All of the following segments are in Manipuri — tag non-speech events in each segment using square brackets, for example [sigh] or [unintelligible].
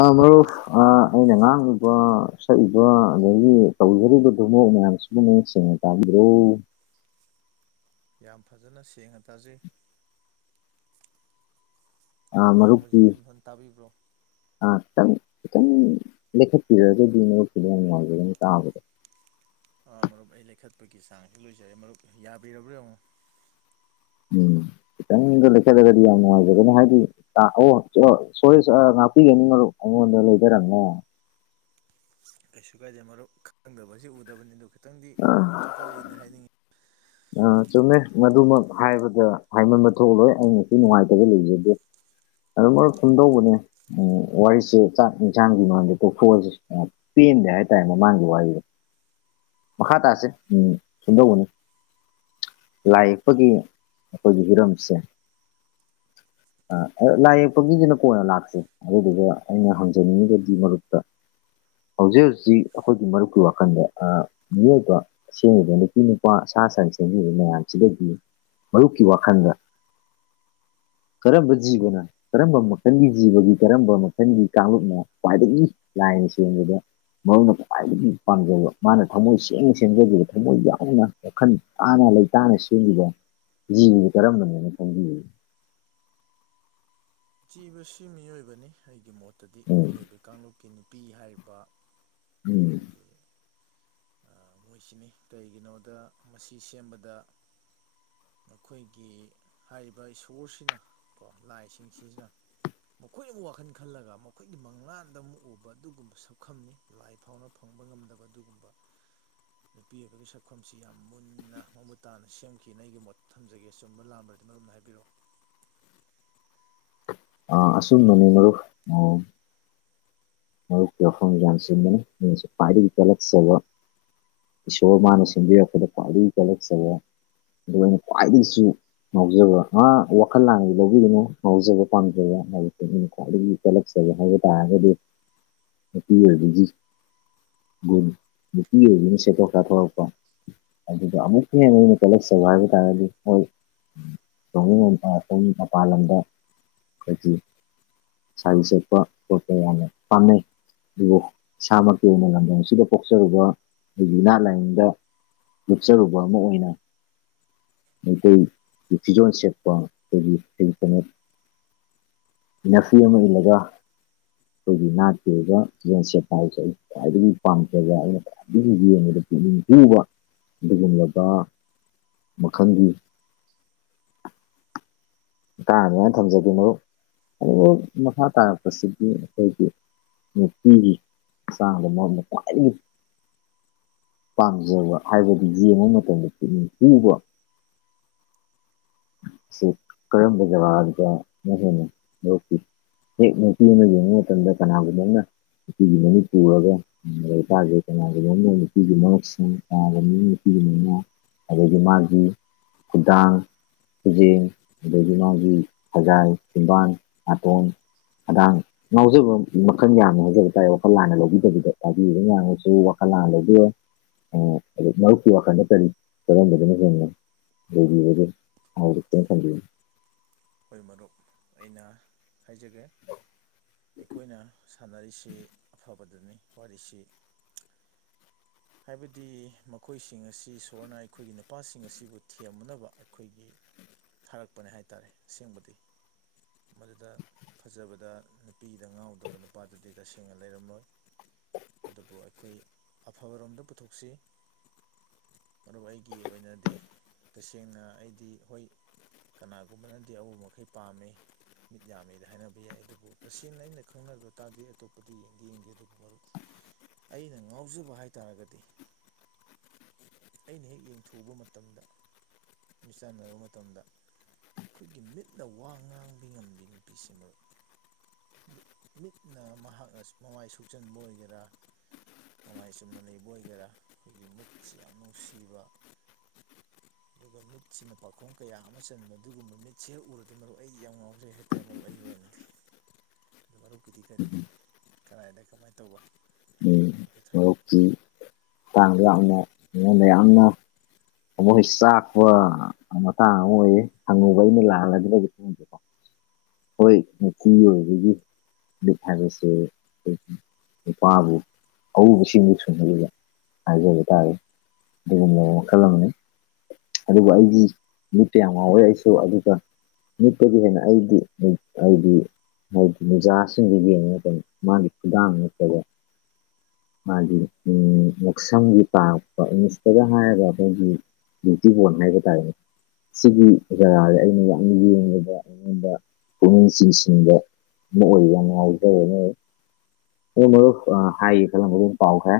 ꯑ ꯃꯔꯨ ꯑ ꯍꯜꯂꯣ ꯑꯩꯅ ꯉꯥꯡ ꯁꯛꯂꯤꯏꯕ ꯑꯗꯒꯤ ꯇꯧꯖꯔꯤꯕꯗꯨ ꯃꯣꯛ ꯃꯌꯥꯝꯁꯤꯕꯨ ꯃꯌꯦꯛ ꯁꯦꯡꯅ ꯇꯥꯕꯤꯔꯣ [unintelligible] ꯌꯥꯝ ꯐꯖꯅ ꯁꯦꯡꯅ ꯇꯥꯖꯩ ꯑ ꯑꯩꯅ ꯃꯔꯨꯞꯀꯤ ꯉꯥꯡꯕꯁꯤꯗꯤ ꯑꯗꯨꯝ ꯐꯖꯅ ꯇꯥꯕꯤꯕ꯭ꯔꯣ ꯑ ꯆꯪꯉ ꯈꯤꯇꯪ ꯂꯦꯈꯠꯄꯤꯔꯒꯗꯤ ꯅꯣꯛꯈꯤꯕꯗ ꯌꯥꯝ ꯅꯨꯡꯉꯥꯏꯖ ꯑꯗꯨꯅ ꯇꯥꯕꯗꯣ ꯥ ꯃꯔꯨꯞ ꯑꯩ ꯂꯩꯈꯠꯄꯒꯤ ꯆꯥꯡꯁꯨ ꯂꯣꯏꯖꯔꯦ ꯃꯔꯨꯞ ꯌꯥꯕꯤꯔꯕ꯭ꯔꯥ ꯌꯦꯡꯉꯣ ꯎꯝ ꯈꯤꯇꯪꯗꯣ ꯂꯩꯆꯠꯂꯒꯗꯤ ꯌꯥꯝ ꯅꯨꯡꯉꯥꯏꯖꯒꯅꯤ ꯍꯥꯏꯗꯤ ꯑꯣ ꯁꯦ ꯉꯥꯛꯄꯤꯒꯅꯤꯉꯣ ꯋꯥꯦꯂ ꯇꯔꯃꯦ ꯀꯩꯁꯨ ꯀꯥꯏꯗꯦ ꯃꯔꯨꯞ ꯈꯪꯗꯕꯁꯤ ꯎꯗꯕꯅꯤ ꯑꯗꯨ ꯈꯤꯇꯪꯗꯤ ꯃꯤꯠ ꯊꯛꯀꯠꯂꯦꯅ ꯍꯥꯏꯅꯤꯡꯏꯤ ꯑ ꯆꯨꯝꯃꯦ ꯃꯗꯨꯃꯛ ꯍꯥꯏꯕꯗ ꯍꯥꯏꯃꯟꯕ ꯊꯣꯛꯂꯣꯏ ꯑꯩ ꯉꯁꯨ ꯅꯨꯡꯉꯥꯏꯇꯒ ꯂꯩꯖꯗꯦ ꯑꯗꯨ ꯃꯔꯛ ꯁꯨꯝꯗꯧꯕꯅꯦ ꯎ ꯋꯥꯔꯤꯁꯦ ꯆꯥꯛ ꯏꯟꯁꯥꯡꯒꯤ ꯃꯔꯗ ꯇꯣꯛꯊꯣꯛꯑꯁꯤ ꯄꯦꯟꯗꯦ ꯍꯥꯏꯇꯥꯔꯦ ꯃꯃꯥꯡꯒꯤ ꯋꯥꯔꯤꯍꯗ ꯃꯈꯥ ꯇꯥꯁꯦ ꯎꯝ ꯁꯦꯝꯗꯧꯕꯅꯤ ꯂꯥꯏ ꯌꯦꯛꯄꯒꯤ ꯑꯩꯈꯣꯏꯒꯤ ꯍꯤꯔꯝꯁꯦ ꯂꯥꯏ ꯌꯦꯛꯄ ꯃꯤꯗꯨꯅ ꯀꯣꯟꯅ ꯂꯥꯛꯁꯦ ꯑꯗꯨꯗꯨꯒ ꯑꯩꯅ ꯍꯪꯖꯅꯤꯡꯉꯤꯕꯗꯤ ꯃꯔꯨꯞꯛꯇ ꯍꯧꯖꯤꯛ ꯍꯧꯖꯤꯛ ꯑꯩꯈꯣꯏꯒꯤ ꯃꯔꯨꯞꯀꯤ ꯋꯥꯈꯜꯗ ꯃꯤꯑꯣꯏꯕ ꯑꯁꯦꯡꯉꯕ ꯅꯨꯄꯤ ꯅꯨ ꯁꯥ ꯁꯟ ꯁꯦꯝꯕꯤꯕ ꯃꯌꯥꯝꯁꯤꯗꯒꯤ ꯃꯔꯨꯞꯀꯤ ꯋꯥꯈꯜꯗ ꯀꯔꯝꯕ ꯖꯤꯕꯅ ꯀꯔꯝꯕ ꯃꯈꯜꯒꯤ ꯖꯤꯕꯒꯤ ꯀꯔꯝꯕ ꯃꯈꯜꯒꯤ ꯀꯥꯡꯂꯨꯞꯅ ꯈ꯭ꯋꯥꯏꯗꯒꯤ ꯂ [unintelligible] ꯃꯔꯨꯅ ꯈ꯭ꯋꯥꯏꯗꯒꯤ ꯄꯥꯝꯖꯕ ꯃꯥꯅ ꯊꯝꯃꯣꯏ ꯁꯦꯡꯅ ꯁꯦꯝꯖꯈꯤꯕ ꯊꯃꯣꯏ ꯌꯥꯎꯅ ꯋꯥꯈꯜ ꯇꯥꯅ ꯂꯩꯇꯥꯅ ꯁꯦꯝꯕ ꯖꯤꯕꯗꯨ ꯀꯔꯝꯕꯅꯦꯅ ꯈꯪꯕꯤꯌꯦ ꯖꯤꯕꯁꯤ ꯃꯤꯑꯣꯏꯕꯅꯤ ꯑꯩꯒꯤ ꯃꯣꯠꯇꯗꯤ ꯎꯝ ꯃꯤꯑꯣꯏꯕ ꯀꯥꯡꯂꯨꯞꯀꯤ ꯅꯨꯄꯤ ꯍꯥꯏꯔꯤꯕ ꯎꯝ ꯑꯩꯈꯣꯏꯒꯤ ꯃꯣꯏꯁꯤꯅꯤ ꯀꯩꯒꯤꯅꯣꯗ ꯃꯁꯤ ꯁꯦꯝꯕꯗ ꯑꯩꯈꯣꯏꯒꯤ ꯍꯥꯏꯔꯤꯕ ꯏꯁꯣꯔꯁꯤꯅ ꯀꯣ ꯂꯥꯏꯁꯤꯡꯁꯤꯁꯤꯅ ꯃꯈꯣꯏꯅ ꯑꯃꯨꯛ ꯋꯥꯈꯜ ꯈꯜꯂꯒ ꯃꯈꯣꯏꯒꯤ ꯃꯪꯂꯥꯟꯗ ꯑꯃꯨꯛ ꯎꯕ ꯑꯗꯨꯒꯨꯝꯕ ꯁꯛꯐꯝꯝꯅꯤ ꯂꯥꯏ ꯐꯥꯎꯅ ꯐꯪꯕ ꯐꯪꯕ ꯉꯝꯗꯕ ꯑꯗꯨꯒꯨꯝꯕ ꯅꯨꯄꯤ ꯑꯣꯏꯕꯒꯤ ꯁꯛꯐꯝꯁꯤ ꯌꯥꯝ ꯃꯨꯟꯅ ꯃꯃꯨꯠ ꯇꯥꯅ ꯁꯦꯝꯈꯤꯅ ꯑꯩꯒꯤ ꯃꯣꯠ ꯊꯝꯖꯒꯦ ꯑ ꯆꯨꯝꯕ ꯂꯥꯥꯟꯕꯗ ꯃꯔꯣꯝꯅ ꯍꯥꯏꯕꯤꯔꯛꯑꯣ [unintelligible] ꯑ ꯑꯁꯨꯝ ꯅꯅꯦꯅꯣ ꯎ ꯀꯐꯁꯤꯔ ꯀꯂ ꯁꯕ ꯏꯁꯣꯔ ꯃꯥꯅ ꯁꯦꯝꯕꯤꯔꯛꯄꯗ ꯈ꯭ꯋꯥꯏꯗꯒꯤ ꯋꯥꯠꯂꯛꯆꯕ ꯑꯗꯨꯒ ꯑ ꯑꯣꯏꯅ ꯈ꯭ꯋꯥꯏꯗꯒꯤꯁꯨ ꯉꯥꯎꯖꯕ ꯑ ꯋꯥꯈꯜ ꯂꯥꯡꯗꯤ ꯂꯧꯕꯤꯒꯅꯨ ꯉꯥꯎꯖꯕ ꯄꯥꯝꯖꯕ ꯍꯥꯏꯀꯣꯂꯦ ꯐꯒꯦ ꯍꯥꯏꯕ ꯇꯥꯔꯒꯗꯤ ꯅꯨꯄꯤ ꯑꯣꯏꯕꯤꯁꯤ ꯁꯦꯇ ꯀꯇꯔꯄ ꯑꯗꯨꯗ ꯑꯃꯨꯛꯀ ꯍꯦꯟꯅ ꯑꯩꯅ ꯀꯂꯁꯕ ꯍꯥꯏꯕ ꯇꯥꯔꯒꯗꯤ ꯍꯣꯏ ꯁ ꯁꯨꯝ ꯃꯄꯥꯟ ꯂꯝꯗ ꯀ ꯆꯍꯤ ꯆꯄ ꯌꯥꯦ ꯐꯦ ꯑꯗꯨꯕꯨ ꯏꯁꯥꯃꯛꯀꯤ ꯑꯣꯏꯅ ꯂꯝꯗꯝꯁꯤꯗ ꯄꯣꯛꯆꯔꯨꯕ ꯑꯩꯒꯤ ꯏꯅꯥ ꯂꯥꯏꯌꯦꯡꯗ ꯂꯨꯞꯆꯔꯨꯕ ꯑꯃ ꯑꯣꯏꯅ ꯀ ꯐꯤꯖꯣꯟ ꯁꯦꯠꯄ ꯅꯁꯤ ꯑꯃ ꯏꯂꯒ ꯑꯩꯈꯣꯏꯒꯤ ꯅꯥꯠꯀꯤꯦꯒ ꯁꯦꯄꯥꯏꯁꯦ ꯑꯩ ꯈ꯭ꯋꯥꯏꯗꯒꯤ ꯄꯥꯝꯖꯕ ꯑꯩꯅ ꯈ꯭ꯋꯥꯏꯗꯒꯤ ꯌꯦꯡꯉꯗ ꯛꯅꯤꯡ ꯍꯨꯕ ꯑꯗꯨꯒꯨꯝꯂꯕ ꯃꯈꯪꯒꯤ ꯇꯥꯅꯤꯅ ꯊꯝꯖꯒꯦꯅ ꯑꯗꯨꯕꯨ ꯃꯈꯥ ꯇꯥꯔꯛꯄꯁꯤꯗꯤ ꯑꯩꯈꯣꯏꯒꯤ ꯅꯨꯄꯤꯒꯤ ꯍꯛꯆꯥꯡꯗ ꯑꯃꯄꯥꯥꯏ ꯄꯥꯝꯖꯕ ꯍꯥꯏꯕꯗꯤ ꯌꯦꯡꯕ ꯃꯇꯝꯗ ꯄꯨꯛꯅꯤꯡ ꯍꯨꯕ [unintelligible] ꯁꯤ ꯀꯔꯝꯕ ꯖꯒꯥꯗꯗ ꯃꯁꯤ ꯌꯣꯛ ꯃꯅ ꯌꯦꯡꯉ ꯇꯟꯗ ꯀꯅꯥꯒꯗꯅ ꯅꯨꯄꯤꯒꯤ ꯃꯃꯤ ꯄꯨꯔꯒ ꯂꯩꯀꯗꯦ ꯀꯅꯥꯒꯤꯨꯝꯅꯣꯅ ꯅꯨꯄꯤꯒꯤ ꯃꯔ ꯀꯅꯥꯒ ꯅꯨꯄꯤ ꯅ ꯑꯗꯒꯤ ꯃꯥꯒꯤ ꯈꯨꯗꯥꯡ ꯈꯨꯖꯦꯡ ꯑꯗꯒꯤ ꯃꯥꯒꯤ ꯁꯖꯥꯏ ꯇꯦꯡꯕꯥꯟ ꯅꯥꯇꯣꯡ ꯑꯗꯥꯡ ꯉꯥꯎꯖꯕ ꯃꯈꯜ ꯃꯌꯥꯝꯅ ꯉꯥꯎꯖꯕ ꯇꯥꯔꯦ ꯋꯥꯈꯜ ꯂꯥꯟꯅ ꯂꯧꯕꯤꯗꯕꯤꯗꯣ ꯇꯥꯕꯤꯕ ꯃꯌꯥꯝꯒꯁꯨ ꯋꯥꯈꯜ ꯂ ꯂꯩꯕꯤ ꯑ ꯑ ꯃꯔꯨꯞꯀꯤ ꯋꯥꯈꯜꯗꯠꯇꯔꯤ ꯀꯔꯝꯕꯗꯨꯅ ꯍꯅ ꯂꯩꯔꯤꯕꯒꯦ ꯑꯠꯇ ꯀꯦ ꯍꯈꯣꯏ ꯃꯔꯨꯞ ꯑꯩꯅ ꯍꯥꯏꯖꯒꯦ ꯑꯩꯈꯣꯏꯅ ꯁꯥꯟꯅꯔꯤꯁꯤ ꯑꯐꯕꯗꯨꯅꯤ ꯋꯥꯔꯤꯁꯤ ꯍꯥꯏꯕꯗꯤ ꯃꯈꯣꯏꯁꯤꯡ ꯑꯁꯤ ꯏꯁꯣꯔꯅ ꯑꯩꯈꯣꯏꯒꯤ ꯅꯨꯄꯥꯁꯤꯡ ꯑꯁꯤꯕꯨ ꯊꯦꯝꯅꯅꯕ ꯑꯩꯈꯣꯏꯒꯤ ꯊꯥꯔꯛꯄꯅꯦ ꯍꯥꯏꯇꯥꯔꯦ ꯑꯁꯦꯡꯕꯗꯤ ꯃꯗꯨꯗ ꯐꯖꯕꯗ ꯅꯨꯄꯤꯗ ꯉꯥꯎꯗꯕ ꯅꯨꯄꯥꯗꯨꯗꯤ ꯇꯁꯦꯡꯅ ꯂꯩꯔꯝꯂꯣꯏ ꯑꯗꯨꯕꯨ ꯑꯩꯈꯣꯏ ꯑꯐꯕꯔꯣꯝꯗ ꯄꯨꯊꯣꯛꯁꯤ ꯑꯗꯨ ꯑꯩꯒꯤ ꯑꯣꯏꯅꯗꯤ ꯇꯁꯦꯡꯅ ꯑꯩꯗꯤ ꯍꯣꯏ ꯀꯅꯥꯒꯨꯝꯕꯅꯗꯤ ꯑꯎ ꯃꯈꯩ ꯄꯥꯝꯃꯤ ꯃꯤꯠ ꯌꯥꯝꯃꯦꯗ ꯍꯥꯏꯅꯕ ꯌꯥꯏ ꯑꯗꯨꯕꯨ ꯇꯁꯦꯡꯅ ꯑꯩꯅ ꯈꯪꯅꯕ ꯇꯥꯔꯗꯤ ꯑꯇꯣꯞꯄꯗꯤ ꯌꯦꯡꯗꯦ ꯌꯦꯡꯗꯦ ꯑꯗꯨꯕꯨ ꯃꯔꯨꯞ ꯑꯩꯅ ꯉꯥꯎꯖꯕ ꯍꯥꯏꯇꯥꯥꯔꯒꯗꯤ ꯑꯩꯅ ꯍꯦꯛ ꯌꯦꯡꯊꯣꯛꯕ ꯃꯇꯝꯗ ꯃꯤꯆꯥꯟꯅꯔꯕ ꯃꯇꯝꯗ ꯑꯩꯈꯣꯏꯒꯤ ꯃꯤꯠꯅ ꯋꯥ ꯉꯥꯡꯕ ꯉꯝꯕꯤ ꯅꯨꯄꯤꯁꯦ ꯃꯔꯨꯞ ꯃꯤꯠꯅ ꯃꯍꯥꯛꯅ ꯃꯃꯥꯏ ꯁꯨꯆꯟꯕ ꯑꯣꯏꯒꯦꯔꯥ ꯃꯃꯥꯏ ꯆꯨꯝꯅ ꯂꯩꯕ ꯑꯣꯏꯒꯦꯔꯥ ꯑꯩꯈꯣꯏꯒꯤ ꯃꯤꯠꯁꯤ ꯌꯥꯝ ꯅꯨꯡꯁꯤꯕ [inaudible] ꯑꯗꯨꯒ ꯃꯤꯠꯁꯤꯅ ꯄꯥꯈꯣꯡ ꯀꯌꯥ ꯑꯃ ꯆꯟꯕ ꯑꯗꯨꯒꯨꯝꯕ ꯃꯤꯠꯁꯦ ꯍꯦꯛ ꯎꯔꯗꯤ ꯃꯔꯨꯞ ꯑꯩ ꯌꯥꯝ ꯉꯥꯎꯖꯩ ꯍꯥꯏꯇꯥꯔꯦ ꯃꯔꯨꯞ ꯑꯩꯒꯤ [inaudible] ꯑꯗꯨ ꯃꯔꯨꯞꯀꯤꯗꯤ ꯀꯔꯤ ꯀꯔꯥꯏꯗ ꯀꯃꯥꯏꯅ ꯇꯧꯕ ꯍꯥꯏꯐꯦꯠ ꯊꯝ ꯍꯧꯣꯛꯛꯀꯤ ꯃꯇꯥꯡꯗ ꯌꯥꯝꯅ ꯑꯩꯉꯣꯟꯗ ꯌꯥꯝꯅ ꯃꯣꯏ ꯆꯥꯛꯄ ꯃꯇꯥꯡ ꯑꯃ ꯑꯣꯏꯌꯦ ꯍꯪꯉꯨꯕ ꯑꯩꯅ ꯂꯥꯛꯍꯜꯂꯗꯤ ꯂꯩꯁꯦꯀꯣ ꯍꯣꯏ ꯉ ꯑꯣꯏꯕꯒꯤ ꯒꯦꯁꯦꯄꯥ ꯑ ꯆꯤꯟ ꯁꯨꯕꯤꯗ ꯍꯥꯏꯖꯕ ꯇꯥꯔꯦ ꯑꯗꯨꯒꯨꯝꯂꯕ ꯃꯈꯜ ꯑꯃꯅꯤ ꯑꯗꯨꯕꯨ ꯑꯩꯒꯤ ꯃꯤꯠꯇꯌꯥꯝ ꯉꯥꯎꯋꯦ ꯑꯩꯁꯨ ꯑꯗꯨꯒ ꯅꯨꯄꯗꯤ ꯍꯦꯅꯗꯤꯗꯤ ꯍꯥꯏꯗꯤ ꯖꯥꯁꯤꯡꯗꯨꯒꯤꯉ ꯑꯗꯨ ꯃꯥꯒꯤ ꯈꯨꯗꯥꯉꯠꯇꯕ ꯃꯥꯗꯤ ꯉꯁꯝꯒꯤ ꯇꯥꯔꯛꯄ ꯏꯪꯂꯤꯁꯇꯗ ꯍꯥꯏꯔꯒ ꯑꯩꯈꯣꯏꯒꯤ ꯇꯤ ꯄꯣꯟ ꯍ ꯍꯥꯏꯕ ꯇꯥꯔꯦꯅꯤ ꯁꯤꯒꯤ ꯖꯒꯥꯥꯥꯁꯦ ꯑꯩꯅ ꯌꯥꯝ ꯌꯦꯡꯕ ꯑꯩꯉꯣꯟꯕ ꯄꯨꯛꯅꯤꯡ ꯆꯤꯡꯁꯤꯟꯕ ꯑꯣꯏꯕꯅꯅꯨꯡꯉꯥꯏꯁꯦ ꯅ ꯃꯔ ꯍꯥꯏꯒꯦ ꯈꯜꯂꯝꯕ ꯑꯗꯨ ꯄꯥꯎꯍꯦ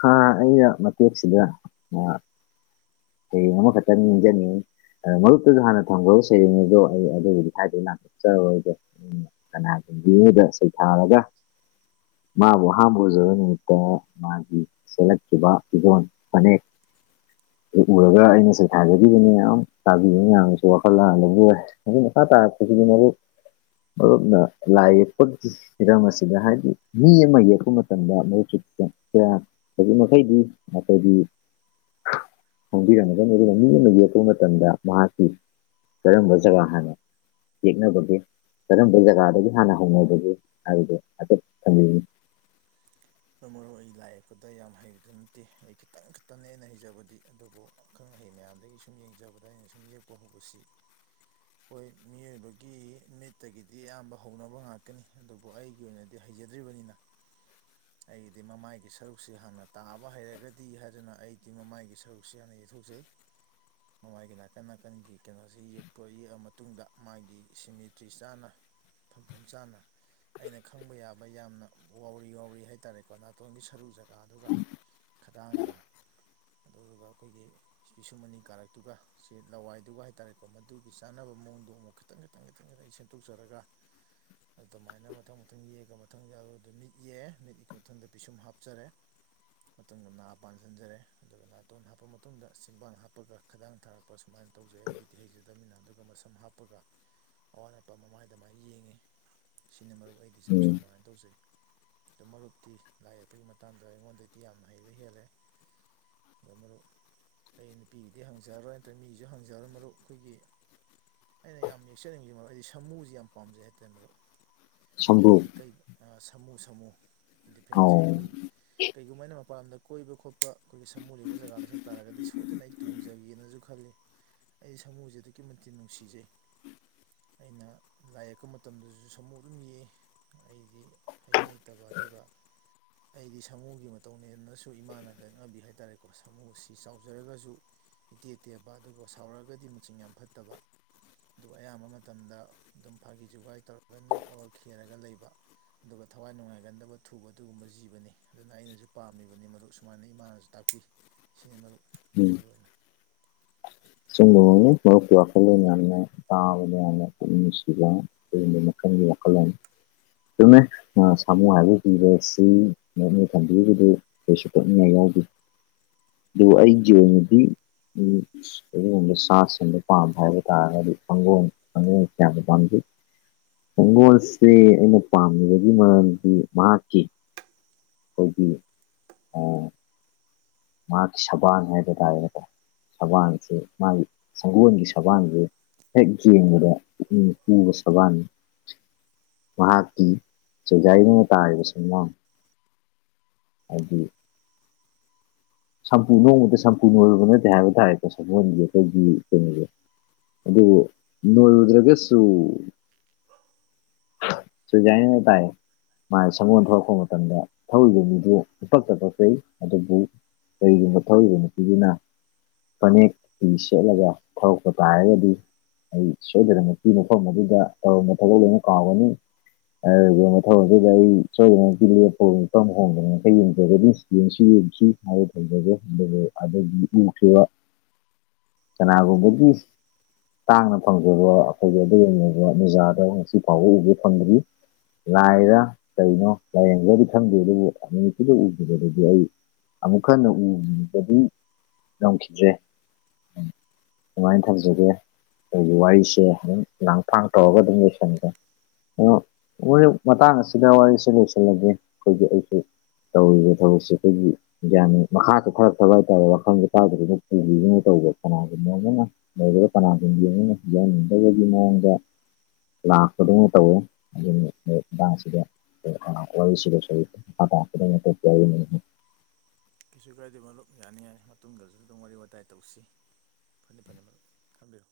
ꯍ ꯑꯩꯅ ꯃꯇꯦꯛꯁꯤꯗ ꯌꯥꯝꯃ ꯈꯛꯇꯅꯤ ꯏꯟꯖꯅꯤ ꯑꯣ ꯃꯔꯨꯞꯛꯇꯨꯁꯨ ꯍꯥꯟꯅ ꯊꯝꯈꯈꯤꯕ ꯁꯩꯔꯦꯡ ꯑꯗꯣ ꯑꯩ ꯑꯗꯨꯒꯤꯗꯤ ꯍꯥꯏꯗꯤꯗꯤ ꯂꯥꯛꯊꯣꯛꯆꯔꯣꯏꯒꯦ ꯀꯅꯥ ꯉꯗ ꯁꯩꯊꯥꯔꯒ ꯃꯥ ꯋꯥ ꯍꯥꯝꯕꯣꯖ ꯅꯨꯃꯤꯠꯇ ꯃꯥꯒꯤ ꯁꯦꯂꯀꯤꯈꯤꯕ ꯏꯟ ꯐꯅꯦꯦꯛ [unintelligible] ꯑꯗꯨ ꯎꯔꯒ ꯑꯩꯅꯁꯨ ꯊꯥꯖꯕꯤꯕꯅꯦ ꯌꯥꯝ ꯇꯥꯕꯤꯕ ꯃꯌꯥꯝꯅꯁꯨ ꯋꯥꯈꯜ ꯂꯥꯟꯅ ꯂꯧꯧꯕ ꯌꯥꯔꯦ ꯑꯗꯨ ꯃꯈꯥ ꯇꯥꯔ ꯇꯒꯤ ꯃꯣꯔꯨ ꯃꯔꯨꯞꯅ ꯂꯥꯏ ꯌꯦꯛꯄꯒꯤ ꯍꯤꯔꯝ ꯑꯁꯤꯗ ꯍꯥꯏꯕꯗꯤ ꯃꯤ ꯑꯃ ꯌꯦꯛꯄ ꯃꯇꯝꯗ ꯃ ꯍꯧꯖꯤꯛ ꯃꯈꯩꯗꯤ ꯑꯩꯈꯣꯏꯗꯤ ꯈꯪꯕꯤꯔꯝꯒꯅꯤ ꯑꯗꯨꯒ ꯃꯤ ꯑꯃ ꯌꯦꯛꯄ ꯃꯇꯝꯗ ꯃꯍꯥꯛꯀꯤ ꯀꯔꯝꯕ ꯖꯒꯥ ꯍꯥꯟꯅ ꯌꯦꯅꯕꯗꯤ ꯀꯔꯝꯕ ꯖꯒꯥꯗꯒꯤ ꯍꯥꯟꯅ ꯍꯧꯅꯕꯒꯦ ꯍꯥꯏꯗꯣ ꯍꯥꯏꯐ ꯊꯝꯕꯤ ꯃꯔ ꯃꯔꯨ ꯑꯩ ꯂꯥꯏ ꯌꯦꯛꯄꯗ ꯌꯥꯝ ꯍꯩꯕꯗꯨ ꯅꯠꯇꯦ ꯑꯩ ꯈꯤꯇꯪ ꯈꯛꯇꯅꯦꯩꯅ ꯍꯩꯖꯕꯗꯤ ꯑꯗꯨꯕꯨꯪ ꯃꯍꯩ ꯃꯌꯥꯝꯗꯒꯤ ꯁꯨꯝ ꯌꯦꯡꯖꯕꯗ ꯑꯩꯅ ꯁꯨꯝ ꯌꯦꯛꯄ ꯍꯧꯕꯁꯤ ꯍꯣꯏ ꯃꯤꯑꯣꯏꯕꯒꯤ ꯃꯤꯠꯇꯒꯤꯗꯤ ꯑꯌꯥꯝꯕ ꯍꯧꯅꯕ ꯉꯥꯛꯀꯅꯤ ꯑꯗꯨꯕꯨ ꯑꯩꯒꯤ ꯑꯣꯏꯅꯗꯤ ꯍꯩꯖꯗ꯭ꯔꯤꯕꯅꯤꯅ [unintelligible] ꯑꯩꯒꯤꯗꯤ ꯃꯃꯥꯏꯒꯤ ꯁꯔꯨꯛꯁꯤ ꯍꯥꯟꯅ ꯇꯥꯕ ꯍꯩꯔꯒꯗꯤ ꯍꯥꯏꯗꯨꯅ ꯑꯩꯗꯤ ꯃꯃꯥꯏꯒꯤ ꯁꯔꯨꯛꯁꯤ ꯍꯥꯟꯅ ꯌꯊꯣꯛꯆꯩ [unintelligible] ꯃꯃꯥꯏꯒꯤ ꯅꯥꯀꯟ ꯅꯥꯀꯟꯒꯤ ꯀꯩꯅꯣꯁꯤ ꯌꯦꯛꯄ ꯌꯦꯛꯑ ꯃꯇꯨꯡꯗ ꯃꯥꯒꯤ ꯁꯤꯃꯦꯇ꯭ꯔꯤ ꯆꯥꯅ ꯐꯝꯐꯝ ꯆꯥꯅ ꯑꯩꯅ ꯈꯪꯕ ꯌꯥꯕ ꯌꯥꯝꯅ ꯋꯥꯎꯔꯤ ꯋꯥꯎꯔꯤ ꯍꯥꯏ ꯍꯥꯏꯇꯥꯔꯦꯀꯣ ꯅꯥꯇꯣꯟꯒꯤ ꯁꯔꯨ ꯖꯒꯥꯗꯨꯒ ꯈꯗꯥꯡꯒ ꯑꯗꯨꯗꯨꯒ ꯑꯩꯈꯣꯏꯒꯤ ꯄꯁꯨꯃꯅꯤ ꯀꯥꯔꯛꯇꯨꯒ ꯁꯤ ꯂꯋꯥꯏꯗꯨꯒ ꯍꯥꯏꯇꯥꯔꯦꯀꯣ ꯃꯗꯨꯒꯤ ꯆꯥꯟꯅꯕ ꯃꯑꯣꯡꯗꯣ ꯑꯃꯨꯛ ꯈꯤꯇꯪ ꯈꯤꯇꯪ ꯈꯤꯇꯪ ꯈꯤꯇꯪ ꯁꯦꯡꯗꯣꯛꯆꯔꯒ ꯑꯗꯨꯃꯥꯏꯅ ꯃꯊꯪ ꯃꯊꯪ ꯌꯦꯛꯑꯒ ꯃꯊꯪ ꯌꯥꯂꯨꯔꯗ ꯃꯤꯠ ꯌꯦ ꯃꯤꯠ ꯃꯊꯪꯗ ꯄꯤꯁꯨꯝ ꯍꯥꯞꯆꯔꯦ ꯃꯇꯨꯡꯗ ꯅꯥ ꯄꯥꯟꯁꯤꯟꯖꯔꯦ ꯑꯗꯨꯒ ꯅꯥꯇꯣꯟ ꯍꯥꯞꯄ ꯃꯇꯨꯡꯗ ꯁꯤꯟꯕꯥꯡ ꯍꯥꯞꯄꯒ ꯈꯗꯥꯡ ꯊꯥꯔꯛꯄ ꯁꯨꯃꯥꯏꯅ ꯇꯧꯖꯩ ꯑꯩꯒꯤꯗꯤ ꯍꯩꯖꯗꯃꯤꯅ ꯑꯗꯨꯒ ꯃꯁꯝ ꯍꯥꯞꯄꯒ ꯑꯋꯥꯠ ꯑꯄꯥ ꯃꯃꯥꯏ ꯑꯗꯨꯃꯥꯏꯅ ꯌꯦꯡꯉꯤ ꯁꯤꯅ ꯃꯔꯨꯞ ꯑꯩꯗꯤ ꯏꯁꯝ ꯎꯝ ꯁꯝ ꯍꯥꯏꯥꯏꯅ ꯇꯧꯖꯩ ꯑ ꯃꯔꯨꯞ ꯤ ꯂꯥꯏ ꯌꯦꯛꯄꯒꯤ ꯃꯇꯥꯡꯗ ꯑꯩꯉꯣꯟꯗꯗꯤ ꯌꯥꯝꯅ ꯍꯩꯕ ꯍꯦꯜꯂꯦ ꯑ ꯃꯔꯨꯞ ꯑꯩ ꯅꯨꯄꯤꯒꯤꯗꯤ ꯍꯪꯖꯔꯣꯏ ꯅꯠꯇ꯭ꯔꯒ ꯃꯤꯒꯤꯁꯨ ꯍꯪꯖꯔꯣꯏ ꯃꯔꯨꯞ ꯑꯩꯈꯣꯏꯒꯤ ꯑꯩꯅ ꯌꯥꯝ ꯌꯦꯛꯆꯅꯤꯡꯁꯤ ꯃꯔ ꯑꯩꯗꯤ ꯁꯃꯨꯁꯤ ꯌꯥꯝ ꯄꯥꯝꯖꯩ ꯍꯥꯏꯇꯥꯔꯦ ꯃꯔꯨꯞ ꯁꯝꯕ꯭ꯔꯨ ꯍꯥꯏꯗꯤ ꯀꯩ ꯁꯥꯃꯨ ꯁꯥꯃꯨ ꯏ ꯗꯤꯐ꯭ꯔꯦꯟꯁꯦ ꯑꯧ ꯑꯩꯈꯣꯏ ꯀꯩꯒꯨꯝꯕ ꯑꯩꯅ ꯃꯄꯥꯟ ꯂꯝꯗ ꯀꯣꯏꯕ ꯈꯣꯠꯄ ꯑꯩꯈꯣꯏꯒꯤ ꯁꯥꯃꯨ ꯂꯩꯕ ꯖꯒꯥꯗ ꯆꯠ ꯇꯥꯔꯒꯗꯤ ꯁꯣꯏꯗꯅ ꯑꯩ ꯇꯣꯡꯖꯒꯦꯅꯁꯨ ꯈꯜꯂꯤ ꯑꯩ ꯁꯥꯃꯨꯁꯦ ꯑꯗꯨꯛꯀꯤ ꯃꯇꯤꯛ ꯅꯨꯡꯁꯤꯖꯩ ꯑꯩꯅ ꯂꯥꯏ ꯌꯦꯛꯄ ꯃꯇꯝꯗꯁꯨ ꯁꯥꯃꯨ ꯑꯗꯨꯝ ꯌꯦꯛꯏ ꯑꯩꯗꯤ ꯍꯩꯕ ꯍꯩꯇꯕ ꯑꯗꯨꯒ [unintelligible] ꯑꯩꯗꯤ ꯁꯥꯃꯨꯒꯤ ꯃꯇꯧꯅꯦ ꯑꯗꯨꯅꯁꯨ ꯏꯃꯥꯅ ꯂꯛꯅꯕꯤ ꯍꯥꯏꯇꯥꯔꯦꯀꯣ ꯁꯥꯃꯨ ꯑꯁꯤ ꯆꯥꯎꯖꯔꯒꯁꯨ ꯏꯇꯦ ꯇꯦꯕ ꯑꯗꯨꯒ ꯁꯥꯎꯔꯛꯑꯒꯗꯤ ꯃꯆꯤꯟ ꯌꯥꯝ ꯐꯠꯇꯕ ꯑꯗꯨ ꯑꯌꯥꯝꯕ ꯃꯇꯝꯗ ꯑꯗꯨꯝ ꯐꯥꯒꯤ ꯖꯨꯒꯥꯏ ꯇꯧꯔꯒ ꯅꯣꯛꯑꯒ ꯈꯦꯔꯒ ꯂꯩꯕ ꯑꯗꯨꯒ ꯊꯋꯥꯏ ꯅꯨꯡꯉꯥꯏꯒꯟꯗꯕ ꯊꯨꯕ ꯑꯗꯨꯒꯨꯝꯕ ꯖꯤꯕꯅꯤ ꯑꯗꯨꯅ ꯑꯩꯅꯁꯨ ꯄꯥꯝꯃꯤꯕꯅꯤ ꯃꯔꯨꯞ ꯁꯨꯃꯥꯏꯅ ꯏꯃꯥꯅꯁꯨ ꯇꯥꯛꯄꯤ ꯁꯤꯅꯤ ꯃꯔꯨꯞ ꯑꯩꯒꯤ ꯑꯣꯏꯅ ꯁꯕ ꯃ ꯋꯥ ꯀꯂꯅꯦ ꯇꯥꯕ ꯂꯩꯁꯤ ꯃ ꯋꯥ ꯀꯂ ꯑꯗꯨꯃꯦ ꯁꯥꯃꯨ ꯍꯥꯏꯕ ꯄꯤꯕ ꯁꯤ ꯅꯣꯅꯤ ꯊꯝꯕꯤꯕꯗꯨ ꯀꯩꯁꯨ ꯇꯣꯛꯅꯤꯡꯉ ꯑꯗꯨꯒ ꯑꯩꯖꯤꯕ ꯃꯗꯤ ꯎ ꯑꯗꯨꯒꯨꯝꯕ ꯁꯥꯁꯤꯡꯟꯗ ꯄꯥꯝꯕ ꯍꯥꯏꯕ ꯇꯥꯔꯒꯗꯤ ꯐꯪꯒꯣꯝ ꯀꯥꯡꯪꯒꯣꯝ ꯀꯌꯥꯅ ꯄꯥꯝꯖꯩ ꯍꯤꯡꯒꯣꯜꯁ ꯑꯩꯅ ꯄꯥꯝꯃꯤꯕꯒꯤ ꯃꯔꯝꯗꯤ ꯃꯍꯥꯛꯀꯤ ꯀꯒꯒꯤ ꯃꯥꯒꯤ ꯁꯕꯅ ꯍꯥꯏꯒꯦꯗꯥꯔ ꯁꯕꯥꯟꯁꯦ ꯃꯥꯒꯤ ꯁꯪꯒꯣꯜꯒꯤ ꯁꯕꯥꯟꯁꯦ ꯍꯦꯛꯒꯤꯗꯄꯨꯒ ꯁꯕꯥꯟ ꯃꯍꯥꯛꯀꯤ ꯁꯨꯖꯥꯏꯗꯨꯅ ꯇꯥꯔꯤꯕꯁꯤꯡꯃ ꯑꯗꯨ ꯁꯝꯄꯨ ꯅꯣꯡꯃꯗ ꯁꯝꯄꯨꯅ ꯑꯣꯏꯔꯨꯕ ꯅꯠꯇ ꯍꯥꯏꯕꯗꯥꯔꯦꯀ ꯁꯄꯗꯤꯏꯒꯤ ꯀꯩꯅꯦ ꯑꯗꯨ ꯅꯣꯌꯗ꯭ꯔꯒꯁꯨ ꯁꯨꯖ ꯅ ꯇꯥꯏ ꯃꯥꯒꯤ ꯁꯒꯣꯜ ꯊꯂꯛꯄ ꯃꯇꯝꯗ ꯊꯧꯔꯤꯕ ꯃꯤꯗꯨ ꯏꯇꯛꯇ ꯄꯛꯆꯩ ꯑꯗꯨꯕꯨ ꯀꯔꯤꯒꯨꯝꯕ ꯊꯧꯔꯤꯕ ꯅꯨꯄꯤꯗꯨꯅ ꯐꯅꯦꯛ ꯐꯤ ꯁꯦꯠꯂꯒ ꯊꯔꯛꯄ ꯇꯥꯔꯒꯗꯤ ꯑꯩ ꯁꯣꯏꯗꯔ ꯅꯨꯄꯤ ꯃꯐꯝ ꯑꯗꯨꯗ ꯇꯧꯔꯝꯕ ꯊꯕꯛ ꯂꯣꯏꯅ ꯀꯥꯎꯒꯅꯤ ꯑꯗꯨꯒ ꯃꯧ ꯑꯗꯨꯗ ꯑꯩ ꯁꯣꯏꯗꯅꯀꯤ ꯂꯦꯞꯄ ꯃ ꯍꯣꯡꯗꯅ ꯉꯩ ꯌꯦꯡꯖꯒꯗꯤ ꯌꯦꯡꯁꯤ ꯌꯦꯡꯁꯤ ꯃ ꯐꯩꯖꯒꯦ ꯑꯗꯨꯒ ꯑꯗꯨꯗꯒꯤ ꯅꯨꯡꯈꯤꯕ ꯆꯅꯥꯒꯨꯕ ꯇꯥꯡꯅ ꯐꯪꯖꯕ ꯑꯩꯈꯣꯏꯒꯤ ꯑꯗ ꯌꯦꯡꯉꯕ ꯃꯖꯥꯗ ꯉꯁꯤ ꯐꯥꯎꯕ ꯎꯕ ꯐꯪꯗ꯭ꯔꯤ ꯂꯥꯏꯔ ꯀꯩꯅꯣ ꯂꯥꯏꯌꯦꯡꯒꯗꯤ ꯊꯝꯗꯦ ꯑꯗꯨꯕꯨ ꯅꯨꯃꯤꯠꯇꯨꯗ ꯎꯈꯤꯕꯗꯤ ꯑꯩ ꯑꯃꯨꯛ ꯍꯟꯅ ꯎꯕꯗꯤ ꯉꯝꯈꯤꯗ꯭ꯔꯦ ꯎꯝ ꯑꯗꯨꯃꯥꯏꯅ ꯊꯝꯖꯒꯦ ꯑꯩꯒꯤ ꯋꯥꯔꯤꯁꯦ ꯑꯗꯨꯝ ꯂꯥꯡꯊꯥꯡ ꯇꯧꯔꯒ ꯑꯗꯨꯝ ꯌꯣꯏꯁꯟꯒꯦ ꯑꯗꯣ ꯃꯣꯏ ꯃꯇꯥꯡ ꯑꯁꯤꯗ ꯋꯥꯔꯤꯁꯤ ꯂꯣꯏꯁꯤꯜꯂꯒꯦ ꯑꯩꯈꯣꯏꯒꯤ ꯑꯩꯁꯨ ꯇꯧ ꯊꯁꯦ ꯑꯩꯈꯣꯏꯒꯤ ꯌꯥꯅꯤ ꯃꯈꯥꯁꯨ ꯐꯔꯛꯇꯕ ꯍꯥꯏꯇꯥꯔꯦ ꯋꯥꯈꯐꯝꯁ ꯇꯥꯎꯗ ꯄꯨꯕꯤꯗꯨꯅ ꯇꯧꯕ ꯀꯅꯥꯒꯅ ꯀꯅꯥꯒꯨꯝꯒꯤꯅꯤꯅꯤ ꯌꯥꯅꯤꯡꯗꯕꯒꯤ ꯃꯑꯣꯡꯗ ꯂꯥꯛꯄꯗꯤꯡꯅ ꯇꯧꯋꯤ ꯑꯗꯨ ꯃꯇꯥꯡꯁꯤꯗ ꯋꯥꯔꯤꯁꯤꯗꯁꯨ [unintelligible] ꯀꯩꯁꯨ ꯀꯥꯏꯗꯤ ꯃꯔꯨꯞ ꯌꯥꯅꯤ ꯌꯥꯔꯦ ꯃꯇꯨꯡꯗꯁꯨ ꯑꯗꯨꯝ ꯋꯥꯔꯤ ꯋꯥꯇꯥꯏ ꯇꯧꯁꯤ ꯐꯅꯤ ꯐꯅꯤ ꯃꯝ ꯀꯕꯤꯔꯣ